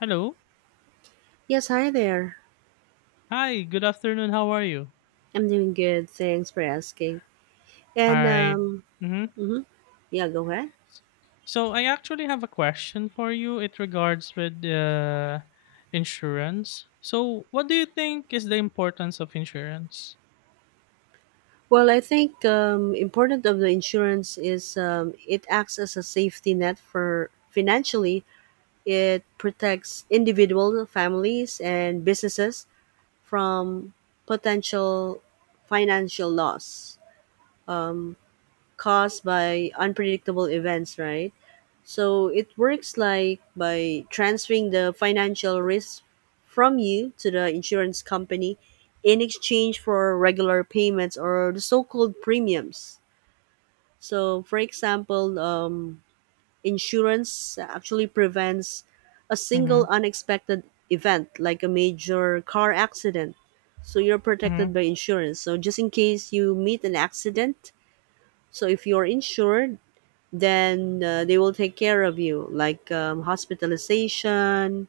Hello. Yes, hi there. Hi, good afternoon. How are you? I'm doing good. Thanks for asking. All And right. um, Mm-hmm. mhm. Yeah, Go ahead. So I actually have a question for you. It regards with insurance. So what do you think is the importance of insurance? Well, I think important of the insurance is it acts as a safety net for financially. It protects individual families and businesses from potential financial loss um, caused by unpredictable events, right? So it works like by transferring the financial risk from you to the insurance company in exchange for regular payments or the so-called premiums. So, for example, insurance actually prevents a Mm-hmm. single unexpected event like a major car accident. So you're Mm-hmm. protected by insurance. So just in case you meet an accident, so if you're insured, then they will take care of you, like hospitalization,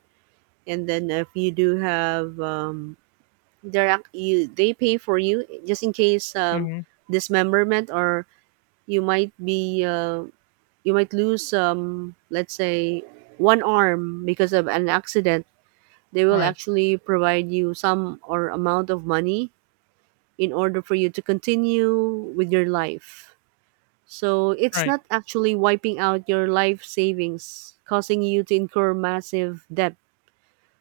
and then if you do have, you they pay for you just in case Mm-hmm. dismemberment or you might be you might lose let's say one arm because of an accident. They will Right. actually provide you some or amount of money in order for you to continue with your life. So it's Right. not actually wiping out your life savings, causing you to incur massive debt.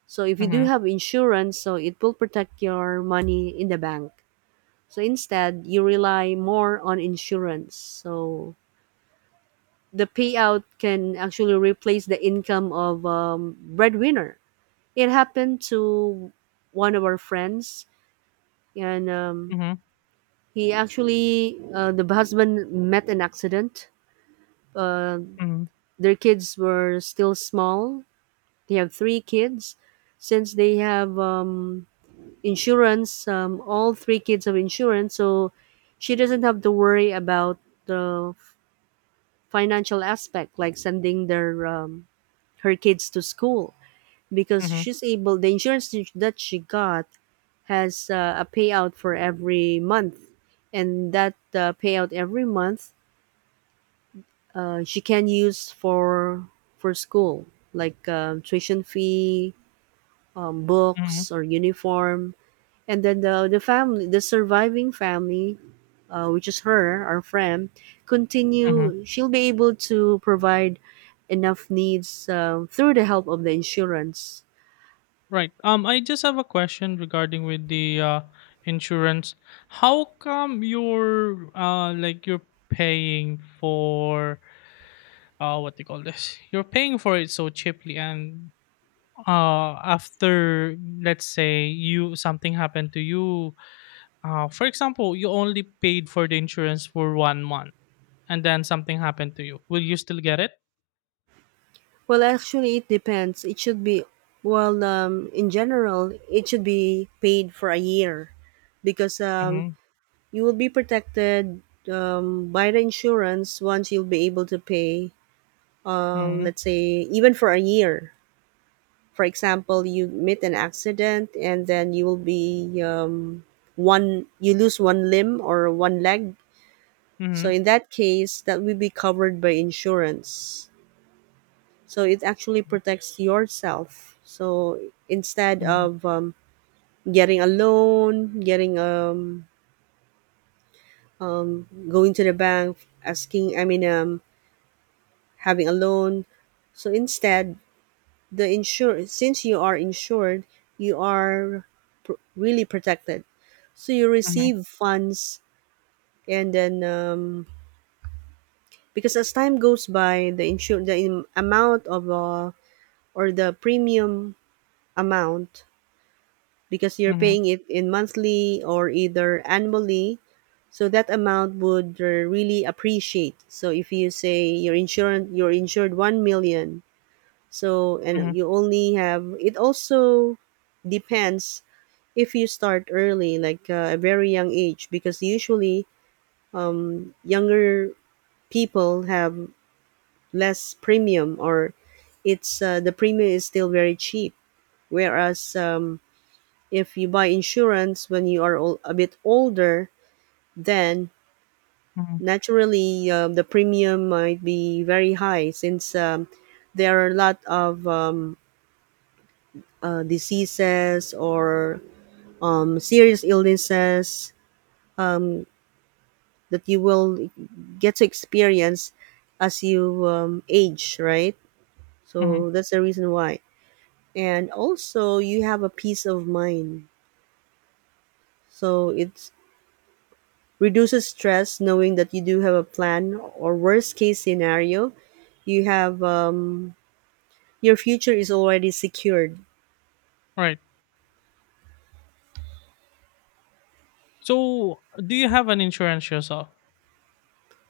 So if you do Mm-hmm. have insurance, so it will protect your money in the bank. So instead, you rely more on insurance. So the payout can actually replace the income of breadwinner. It happened to one of our friends, and Mm-hmm. he actually the husband met an accident. Uh, Mm-hmm. their kids were still small. They have three kids. Since they have insurance, all three kids have insurance, so she doesn't have to worry about the financial aspect, like sending their her kids to school, because Mm-hmm. she's able. The insurance that she got has a payout for every month, and that payout every month she can use for school like tuition fee, Mm-hmm. books or uniform, and then the surviving family, which is her our friend, Mm-hmm. continue she'll be able to provide enough needs through the help of the insurance. Right. I just have a question regarding with the insurance. How come you're like you're paying for, what do you call this, you're paying for it so cheaply, and after, let's say, you, something happened to you. For example, you only paid for the insurance for 1 month, and then something happened to you, will you still get it? Well, actually it depends. It should be, well, in general it should be paid for a year, because Mm-hmm, you will be protected by the insurance once you'll be able to pay, mm-hmm, let's say, even for a year. For example, you meet an accident and then you will be one, you lose one limb or one leg. mm-hmm, So in that case, that will be covered by insurance. So it actually protects yourself. So instead mm-hmm, of getting a loan, getting going to the bank, asking, I mean, having a loan. So instead, the insure since you are insured, you are really protected. So you mm-hmm, receive funds, and then because as time goes by, the amount of or the premium amount, because you're mm-hmm, mm-hmm. paying it in monthly or either annually. So that amount would really appreciate. So if you say your insurance, you're insured 1 million. So, and Mm-hmm. you only have, it also depends if you start early, like a very young age, because usually younger people have less premium, or it's the premium is still very cheap. Whereas if you buy insurance when you are a bit older, then Mm-hmm. naturally the premium might be very high, since there are a lot of diseases or serious illnesses that you will get to experience as you age, right? Mm-hmm. So that's the reason why. And also, you have a peace of mind. So it reduces stress knowing that you do have a plan, or worst case scenario, you have your future is already secured. Right. So, do you have an insurance yourself?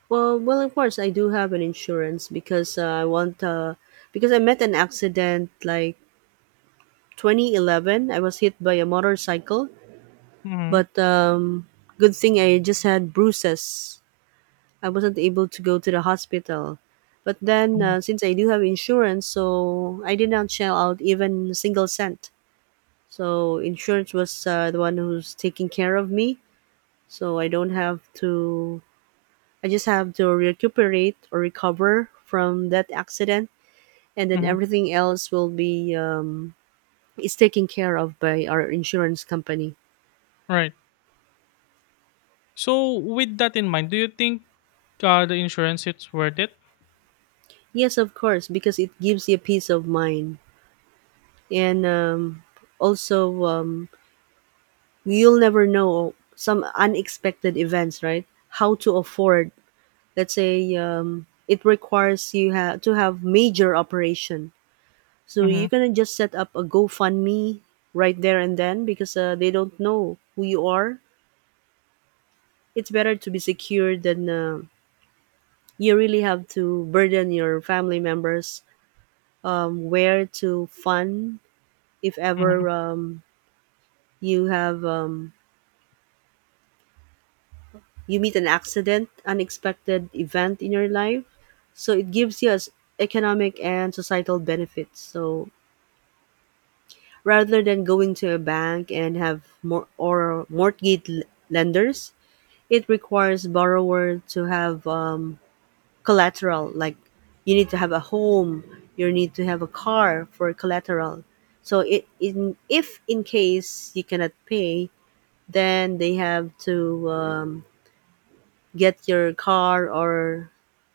Well, well, of course, I do have an insurance because I want because I met an accident like 2011. I was hit by a motorcycle, Mm-hmm. but good thing I just had bruises. I wasn't able to go to the hospital, but then since I do have insurance, so I did not shell out even a single cent. So insurance was the one who's taking care of me, so I don't have to, I just have to recuperate or recover from that accident, and then Mm-hmm. everything else will be is taken care of by our insurance company. Right. So, with that in mind, do you think the insurance it's worth it? Yes, of course, because it gives you peace of mind. And also, you'll never know some unexpected events, right? How to afford, let's say, it requires you to have major operation. So Mm-hmm. you can just set up a GoFundMe right there and then because they don't know who you are. It's better to be secure than you really have to burden your family members where to fund if Mm-hmm. ever you have you meet an accident unexpected event in your life. So it gives you as economic and societal benefits. So rather than going to a bank and have more or mortgage lenders, it requires borrower to have collateral, like you need to have a home, you need to have a car for collateral. So it in if in case you cannot pay, then they have to um, get your car or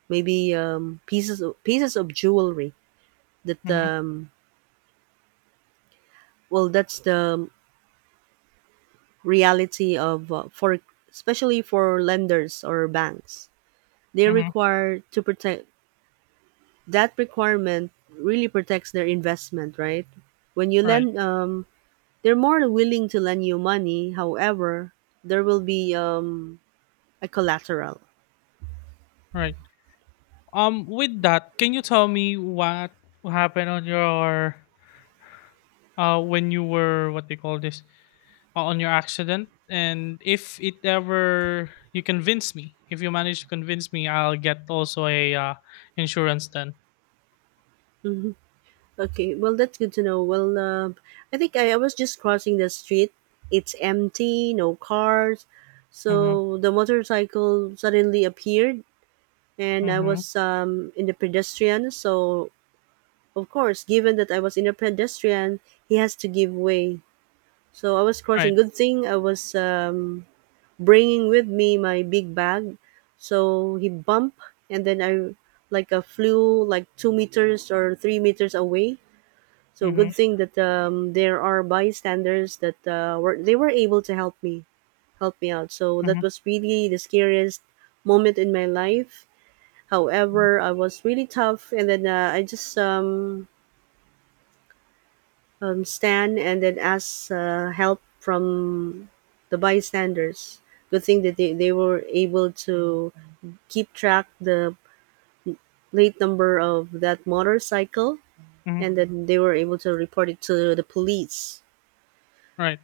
maybe pieces of jewelry that Mm-hmm. Well, that's the reality of for, especially for lenders or banks, they Mm-hmm. require to protect that requirement. Really protects their investment, right? When you Right. lend, they're more willing to lend you money. However, there will be a collateral. Right. With that, can you tell me what happened on your when you were, what they call this, on your accident, and if it ever you convince me, if you manage to convince me, I'll get also a insurance then. Okay, well, that's good to know. Well, I think I was just crossing the street. It's empty, no cars. Mhm, So the motorcycle suddenly appeared, and I mhm, was in the pedestrian. So, of course, given that I was in a pedestrian, he has to give way. So I was right. crossing. Good thing I was bringing with me my big bag. So he bumped, and then I, like flew like 2 meters or 3 meters away. So good Mhm, thing that there are bystanders that were they were able to help me, help me out. So that mhm, was really the scariest moment in my life. mhm, However, I was really tough, and then I just stand and then ask help from the bystanders. Good thing that they were able to keep track the plate number of that motorcycle, mhm, and then they were able to report it to the police. right.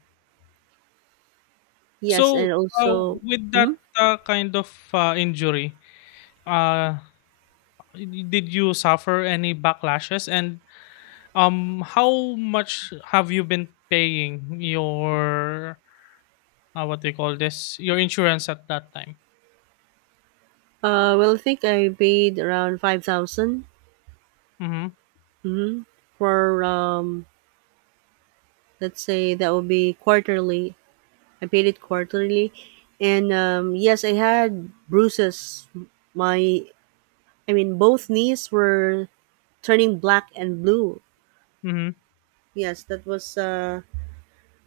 Yes, So, and uh, also. with Mhm. that, kind of, injury, uh, I did you suffer any backlashes? And, how much have you been paying your, what do you call this, your insurance at that time? Well, I think I paid around 5,000. Mhm, Mm-hmm. For let's say that would be quarterly. I paid it quarterly, and yes, I had bruises. My, I mean, both knees were turning black and blue. mhm, Yes, that was.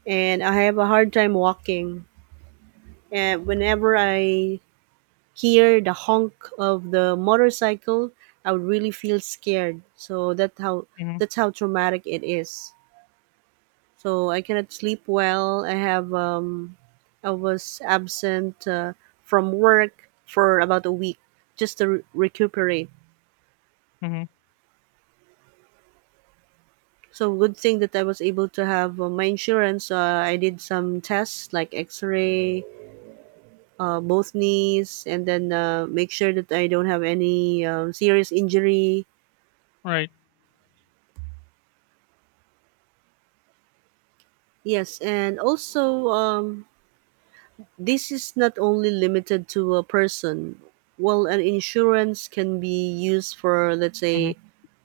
And I have a hard time walking. And whenever I hear the honk of the motorcycle, I would really feel scared. So mhm, that's how traumatic it is. So I cannot sleep well. I have I was absent from work for about a week just to recuperate. mhm, So good thing that I was able to have my insurance. I did some tests like X-ray, both knees, and then make sure that I don't have any serious injury. right. Yes, and also this is not only limited to a person. Well, an insurance can be used for, let's Mhm, say,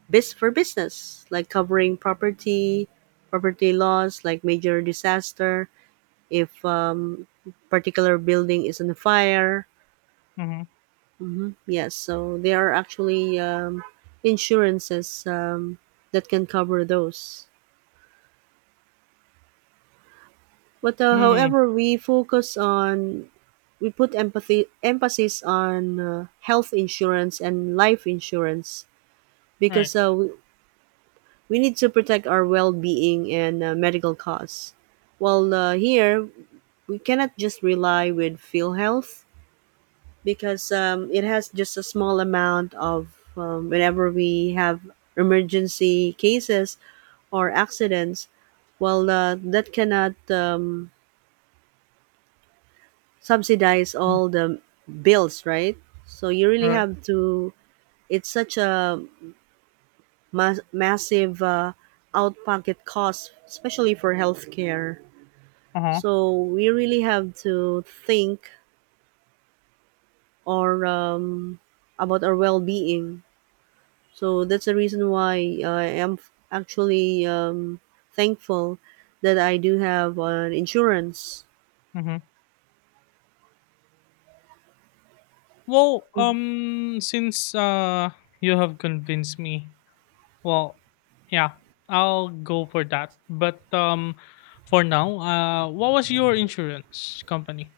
bus for business, like covering property, property laws, like major disaster, if particular building is on fire. mhm, Hmm. Yes, so there are actually insurances that can cover those. But mm, however, we focus on, we put empathy emphasis on health insurance and life insurance, right. because we need to protect our well being and medical costs. While here, we cannot just rely with PhilHealth because it has just a small amount of whenever we have emergency cases or accidents. Well, that cannot subsidize Mm, all the bills, right? So you really right. have to. It's such a massive out-pocket cost, especially for healthcare. Uh-huh, So we really have to think or about our well-being. So that's the reason why I am actually thankful that I do have an insurance. mhm. Well, since you have convinced me, well, yeah, I'll go for that. But for now, what was your insurance company?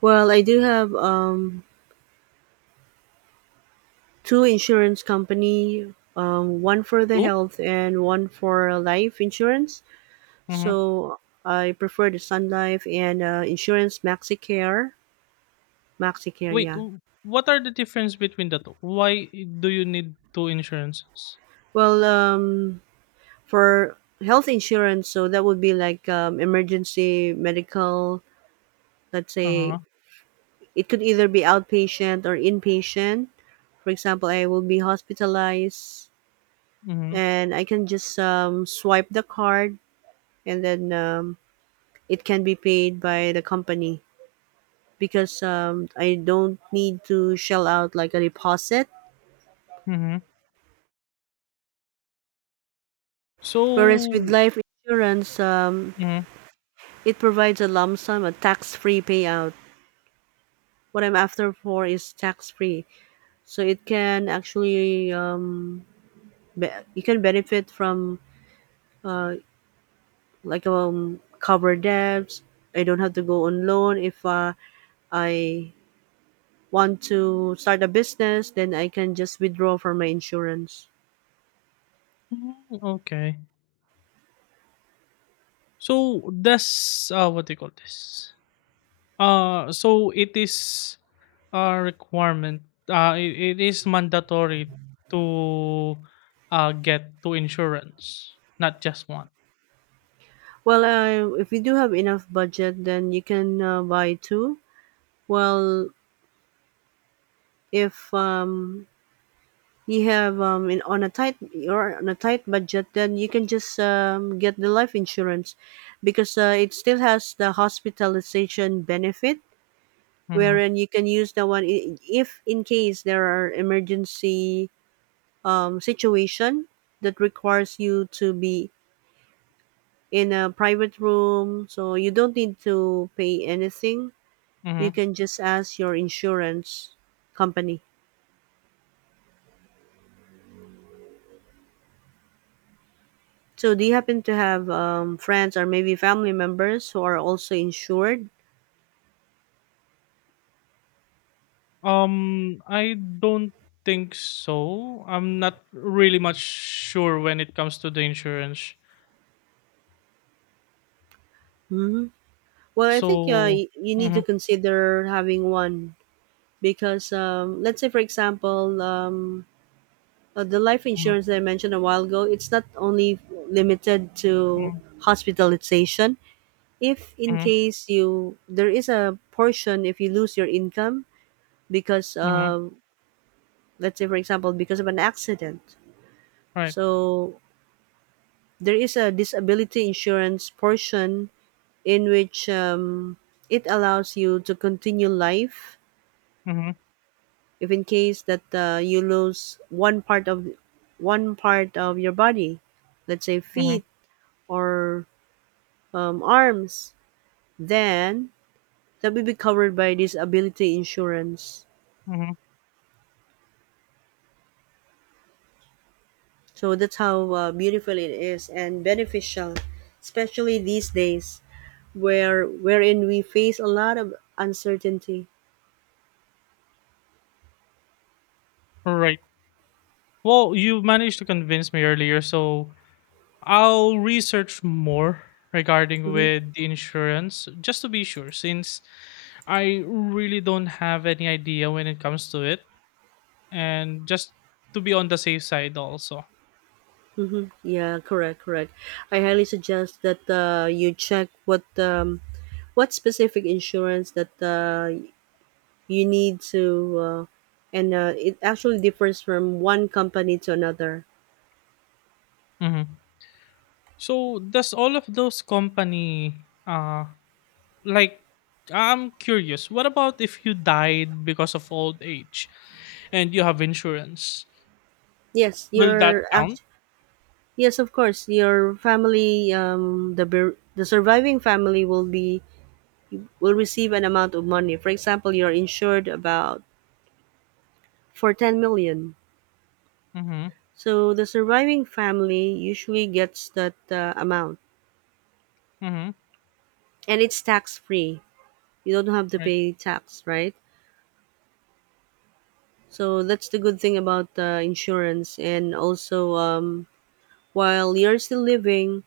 Well, I do have two insurance company, one for the Two. health and one for life insurance. Mm-hmm. So I prefer the Sun Life and Insurance MaxiCare. MaxiCare, Wait, yeah. What are the difference between the two? Why do you need two insurances? Well, for health insurance, so that would be like emergency medical. Let's Uh say huh. it could either be outpatient or inpatient. For example, I will be hospitalized, Mm-hmm. and I can just swipe the card, and then it can be paid by the company because I don't need to shell out like a deposit. Mm-hmm. So, Whereas with life insurance, mm-hmm. it provides a lump sum, a tax-free payout. What I'm after for is tax-free. So it can actually you can benefit from uh, like cover debts. I don't have to go on loan if I want to start a business. Then I can just withdraw from my insurance. Mm-hmm. Okay. So does what do you call this? So it is a requirement. It is mandatory to get two insurance, not just one. Well, if you do have enough budget, then you can buy two. Well, if you're on a tight budget, then you can just get the life insurance because it still has the hospitalization benefit, Mm-hmm. wherein you can use the one if in case there are emergency situation that requires you to be in a private room, so you don't need to pay anything. You Mm-hmm. can just ask your insurance company. So, do you happen to have friends or maybe family members who are also insured? I don't think so. I'm not really much sure when it comes to the insurance. Hmm. Well, I think So, you need mm-hmm, to consider having one because, let's say, for example, the life mm-hmm, insurance that I mentioned a while ago, it's not only limited to mm-hmm, hospitalization. If in mm-hmm, case you there is a portion if you lose your income because, mm-hmm. Let's say, for example, because of an accident, Right. so there is a disability insurance portion in which it allows you to continue life Mm-hmm, if in case that you lose one part of your body, let's say mm-hmm, feet or arms, then that will be covered by disability insurance. mm-hmm. So that's how beautiful it is, and beneficial especially these days wherein we face a lot of uncertainty. Right. Well, you managed to convince me earlier, so I'll research more regarding Mm-hmm. with the insurance just to be sure since I really don't have any idea when it comes to it and just to be on the safe side also. Mm-hmm. Yeah, correct, correct. I highly suggest that you check what specific insurance that you need to, and it actually differs from one company to another. Mhm. So does all of those company like I'm curious, what about if you died because of old age and you have insurance? Yes, Will that your act- count? yes, of course, your family, um, the surviving family will be, will receive an amount of money. For example, you're insured about for 10 million. Mm-hmm. So the surviving family usually gets that amount, Mm-hmm. and it's tax free. You don't have to Right. pay tax, right? So that's the good thing about insurance. And also, while you're still living,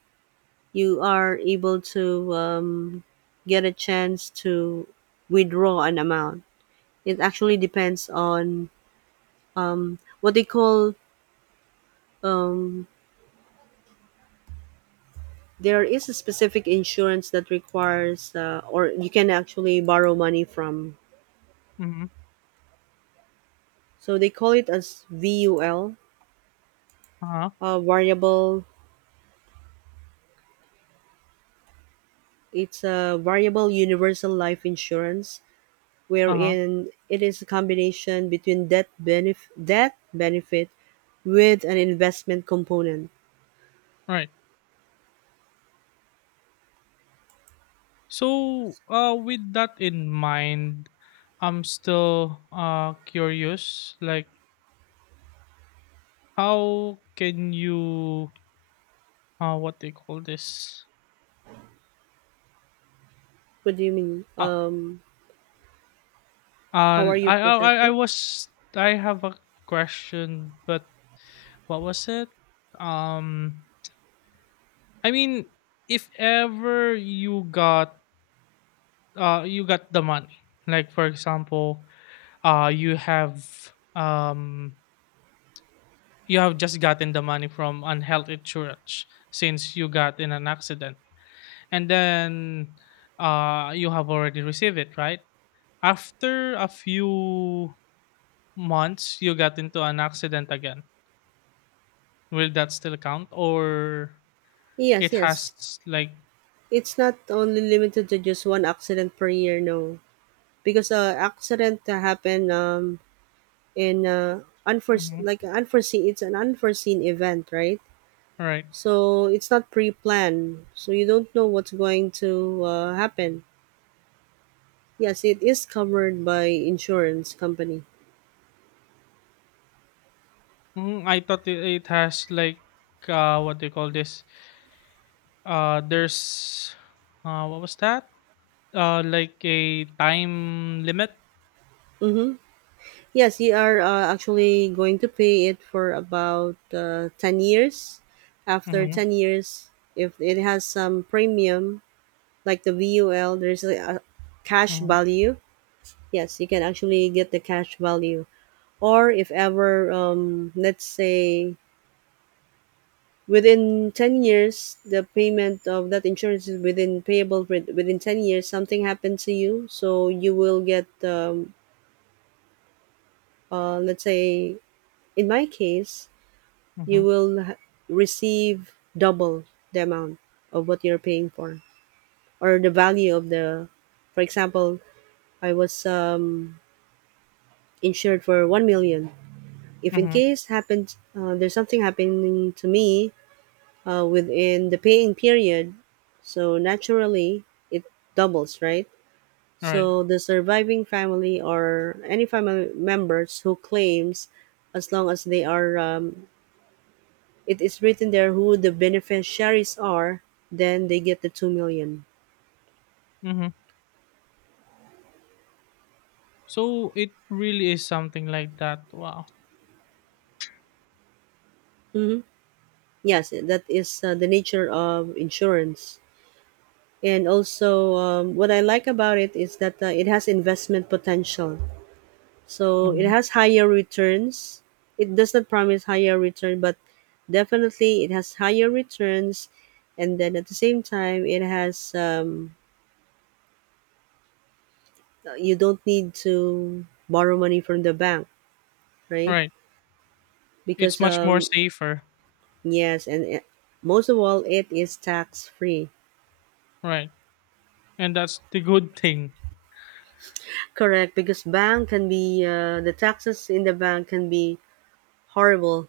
you are able to get a chance to withdraw an amount. It actually depends on what they call. Um, there is a specific insurance that requires, or you can actually borrow money from. Mm-hmm. So they call it as VUL, Uh-huh. Variable it's a variable universal life insurance, Uh-huh. wherein it is a combination between death benefit with an investment component. Right. So with that in mind, I'm still curious. Like how can you what do you call this? What do you mean? How Uh, are you I I I I protected? was I have a question, but what was it? Um, I mean, if ever you got the money, like for example, uh you have um you have just gotten the money from unhealth insurance since you got in an accident, and then you have already received it, right? After a few months, you got into an accident again. Will that still count, or Yes, it yes. has like? It's not only limited to just one accident per year, no. Because accident to happen in unforeseen Mhm, like unforeseen, it's an unforeseen event, right? right. So it's not pre-planned. So you don't know what's going to happen. Yes, it is covered by insurance company. Mm, I thought it has like, what do you call this? There's, what was that? Like a time limit? Mm-hmm. Yes, you are actually going to pay it for about 10 years. After Mhm, 10 years, if it has some premium, like the VUL, there's a cash mhm, value. Yes, you can actually get the cash value. Or if ever, let's say, within 10 years, the payment of that insurance is within payable within 10 years, something happened to you, so you will get let's say in my case, you mhm, will h- receive double the amount of what you're paying for, or the value of the, for example, I was insured for 1 million. If in mhm, case happens, there's something happening to me within the paying period, so naturally it doubles, right? right, So the surviving family or any family members who claims, as long as they are, it is written there who the beneficiaries are, then they get the 2 million. mhm. So it really is something like that. Wow. Mm-hmm. Yes, that is the nature of insurance. And also, what I like about it is that it has investment potential. So it Mhm, has higher returns. It does not promise higher return, but definitely it has higher returns. And then at the same time, it has you don't need to borrow money from the bank, right? right. It's Because much more safer. Yes, and most of all, it is tax free. Right. And that's the good thing. Correct, because bank can be the taxes in the bank can be horrible.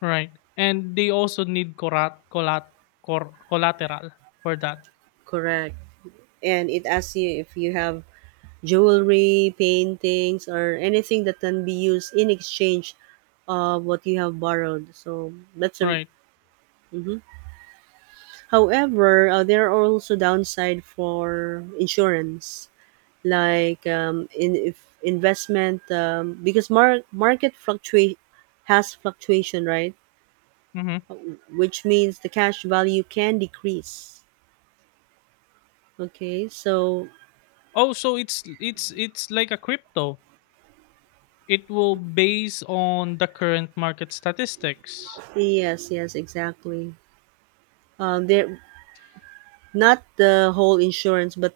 Right, and they also need corat collat cor collateral for that, Correct, and it asks you if you have jewelry, paintings, or anything that can be used in exchange of what you have borrowed. So that's a. right? Mhm. However, there are also downside for insurance, like in if investment, because market fluctuate has fluctuation, right? Mhm. Which means the cash value can decrease. Okay, so Oh, so it's like a crypto. It will base on the current market statistics. yes, yes, exactly. There, not the whole insurance, but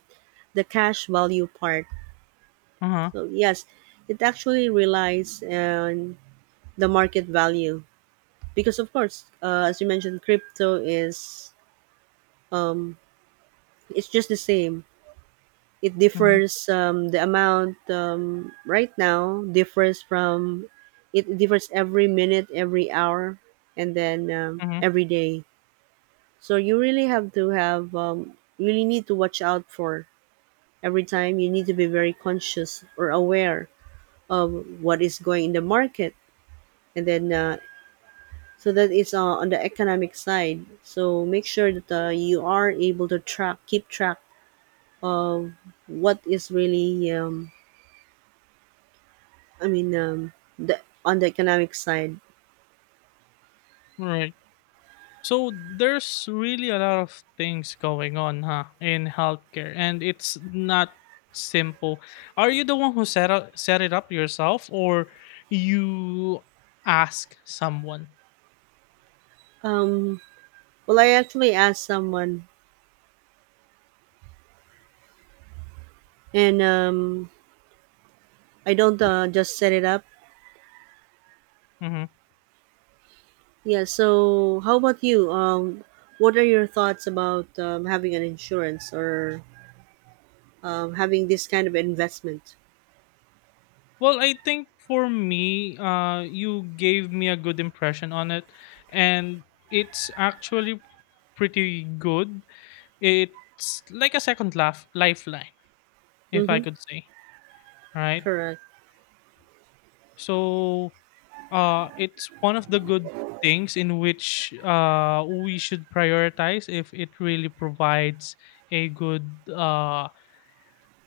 the cash value part. Uh-huh. So yes, it actually relies on the market value, because of course, as you mentioned, crypto is, um, it's just the same. It Mhm, differs, the amount right now differs from, it differs every minute, every hour, and then mhm. every day. So you really have to have, you really need to watch out for, every time you need to be very conscious or aware of what is going in the market, and then so that it's on the economic side, so make sure that you are able to track keep track of what is really, I mean, um, the on the economic side. Right. So there's really a lot of things going on, huh, in healthcare, and it's not simple. Are you the one who set it up yourself, or you ask someone? Um, well, I actually asked someone, and I don't just set it up. Hmm. Yeah. So, how about you? What are your thoughts about having an insurance or having this kind of investment? Well, I think for me, you gave me a good impression on it, and it's actually pretty good. It's like a second laugh lifeline, if I Mm-hmm. could say, right? Correct. So, it's one of the good things in which we should prioritize if it really provides a good,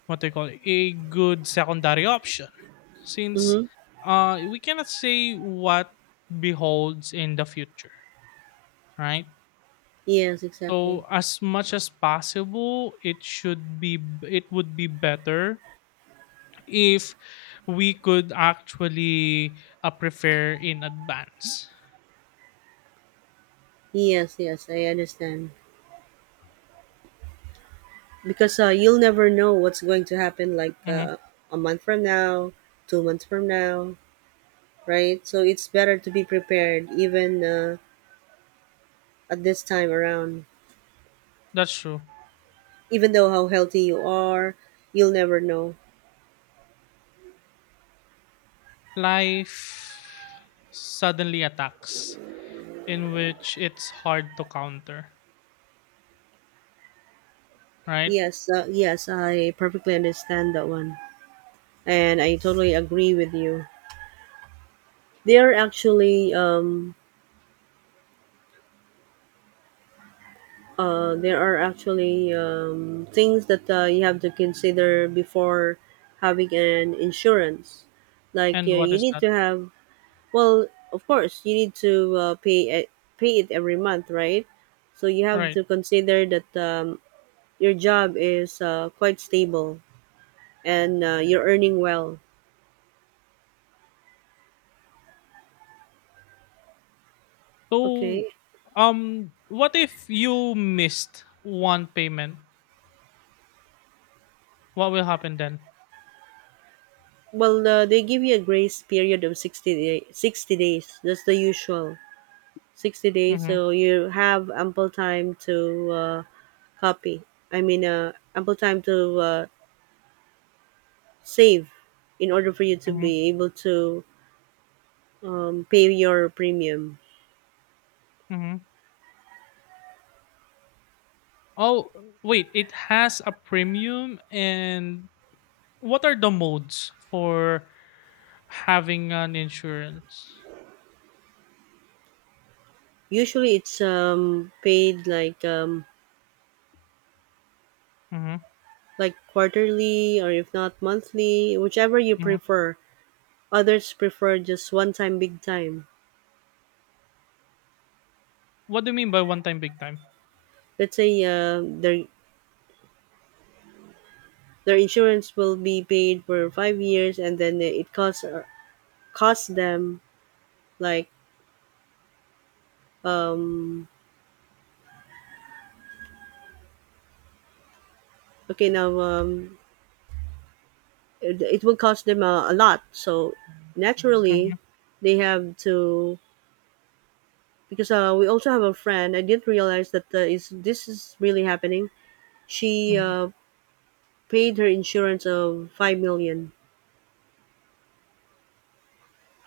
what they call it, a good secondary option, since Mm-hmm. We cannot say what beholds in the future, right? Yes. Exactly. So as much as possible, it would be better if we could actually, prepare in advance. Yes. Yes, I understand, because you'll never know what's going to happen, like Mhm, a month from now, 2 months from now. Right? So it's better to be prepared even at this time around. that's true. Even though how healthy you are, you'll never know. Life suddenly attacks in which it's hard to counter, right? Yes, yes, I perfectly understand that one, and I totally agree with you. There are actually things that you have to consider before having an insurance. Like And what you is need that? to have. Well, of course, you need to pay it every month, right? So you have Right. to consider that your job is quite stable, and you're earning well. Okay. So, what if you missed one payment? What will happen then? Well, they give you a grace period of 60 days. That's the usual. 60 days. Mm-hmm, So you have ample time to copy. Ample time to save in order for you to mm-hmm, be able to pay your premium. mm-hmm. Oh, wait, it has a premium. And what are the modes for having an insurance? Usually it's paid like Mm-hmm, quarterly, or if not monthly, whichever you mm-hmm. prefer. Others prefer just one time big time. What do you mean by one time, big time? Let's say their insurance will be paid for 5 years, and then it costs costs them, like, um okay now it will cost them a lot. So Mm-hmm, naturally they have to, because we also have a friend. I didn't realize that is really happening. She mm-hmm. uh, paid her insurance of 5 million,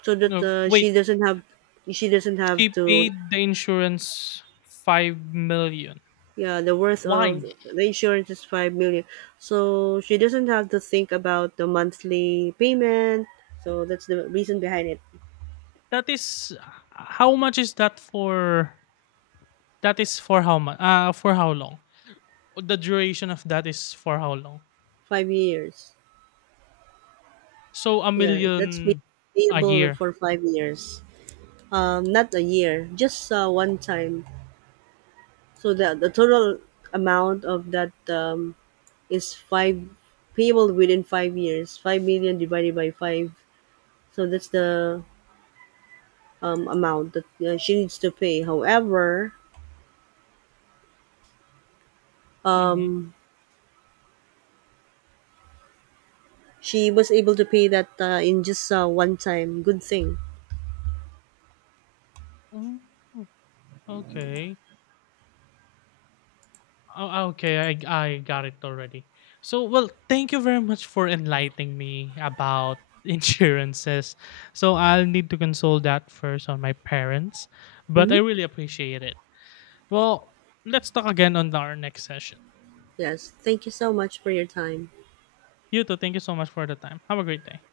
so that No, wait, she doesn't have she to, paid the insurance 5 million. yeah, the worth Why? of the insurance is 5 million, so she doesn't have to think about the monthly payment. So that's the reason behind it. That is, how much is that for? That is for how much? For how long? The duration of that is for how long? 5 years. So a Yeah, that's million a payable year. for 5 years. Not a year, just one time. So the total amount of that is five, payable within 5 years. 5 million divided by five, so that's the amount that she needs to pay. However, Mhm. um, she was able to pay that in just one time. Good thing. mm Okay. Oh, ah, okay, I got it already. So, well, thank you very much for enlightening me about insurances. So, I'll need to consult that first on my parents, but Mm-hmm. I really appreciate it. Well, let's talk again on our next session. Yes. Thank you so much for your time. You too, thank you so much for the time. Have a great day.